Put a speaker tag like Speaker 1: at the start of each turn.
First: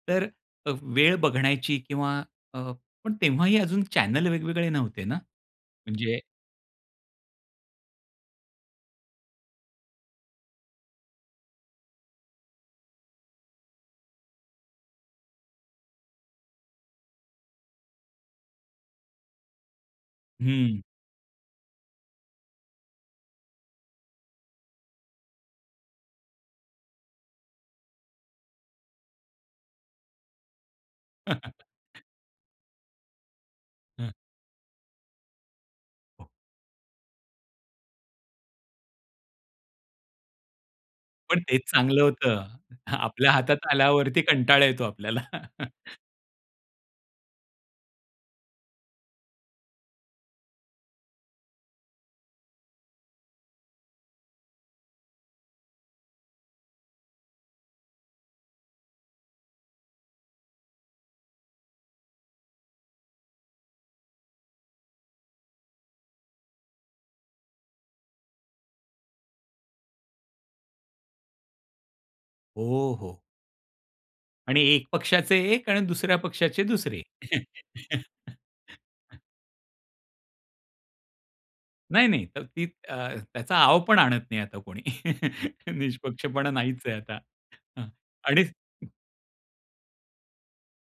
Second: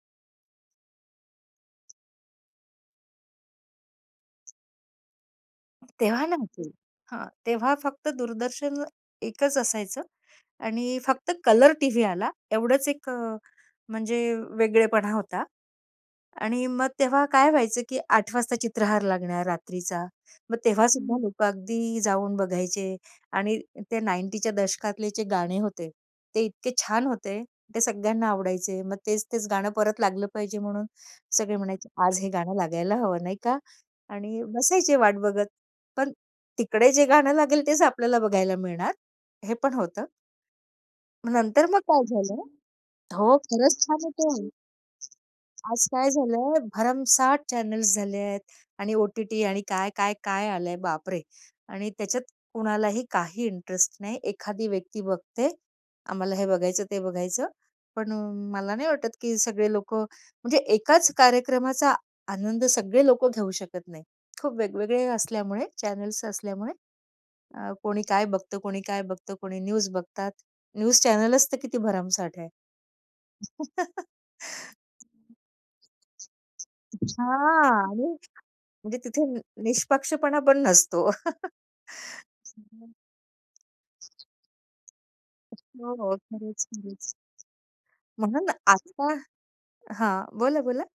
Speaker 1: तर अ, वेळ बघण्याची किंवा अ, पण तेव्हाही अजून चॅनेल वेगवेगळे नव्हते ना? म्हणजे
Speaker 2: तेव्हा नव्हती. हां, तेव्हा फक्त दूरदर्शन एकच असायचं आणि फक्त कलर टीव्ही आला एवढंच एक अ, म्हणजे वेगळेपणा होता आणि मग तेव्हा काय व्हायचं की 8:00 वाजता चित्रहार लागणार रात्रीचा. मग
Speaker 1: हं.
Speaker 2: तेव्हा सुद्धा लोक अगदी जाऊन बघायचे आणि ते 90च्या च्या दशकातले जे गाणे होते, ते इतके छान होते. ते सगळ्यांना आवडायचे. मग तेच-तेच गाणं परत लागलं पाहिजे, म्हणून सगळे म्हणायचे, "आज हे गाणं लागायला हवं नाही का"
Speaker 1: हं.
Speaker 2: आणि बसायचे वाट बघत. पण
Speaker 1: हो.
Speaker 2: तिकडे जे गाणं लागेल, तेच आपल्याला बघायला मिळणार, हे पण होतं. मग
Speaker 1: पण तेच
Speaker 2: नंतर मग
Speaker 1: चांगलं
Speaker 2: काय झालं?
Speaker 1: होतं. आपल्या
Speaker 2: हो,
Speaker 1: हातात
Speaker 2: खरंच छान
Speaker 1: आल्यावरती
Speaker 2: होते.
Speaker 1: कंटाळा येतो आपल्याला.
Speaker 2: आज काय झालंय, भरमसाठ चॅनल्स झाले आहेत आणि ओ-टी-टी आणि काय, काय, काय आलंय, बापरे! आणि त्याच्यात कुणालाही काही इंटरेस्ट नाही. एखादी व्यक्ती बघते. आम्हाला हे बघायचं, ते बघायचं, पण अ, मला नाही वाटत की सगळे लोक म्हणजे एकाच कार्यक्रमाचा आनंद सगळे लोक घेऊ शकत नाही. खूप वेगवेगळे असल्यामुळे चॅनल्स असल्यामुळे, अ, कोणी काय बघतं, कोणी काय बघतं, कोणी न्यूज बघतात, न्यूज चॅनलच तर किती भरमसाठ आहे.
Speaker 1: हो, हो. आणि एक पक्षाचे एक आणि दुसऱ्या पक्षाचे दुसरे.
Speaker 2: अच्छा! आणि म्हणजे तिथे न निष्पक्षपणा पण नसतो.
Speaker 1: नाही, नाही, तर ती
Speaker 2: [unintelligible]
Speaker 1: अ, त्याचा आव पण आणत नाही आता कोणी.
Speaker 2: हो, हो.
Speaker 1: निष्पक्षपणा
Speaker 2: खरच,
Speaker 1: नाहीच आहे
Speaker 2: खरंच.
Speaker 1: आता आणि
Speaker 2: म्हणून आता हां. बोला, बोला.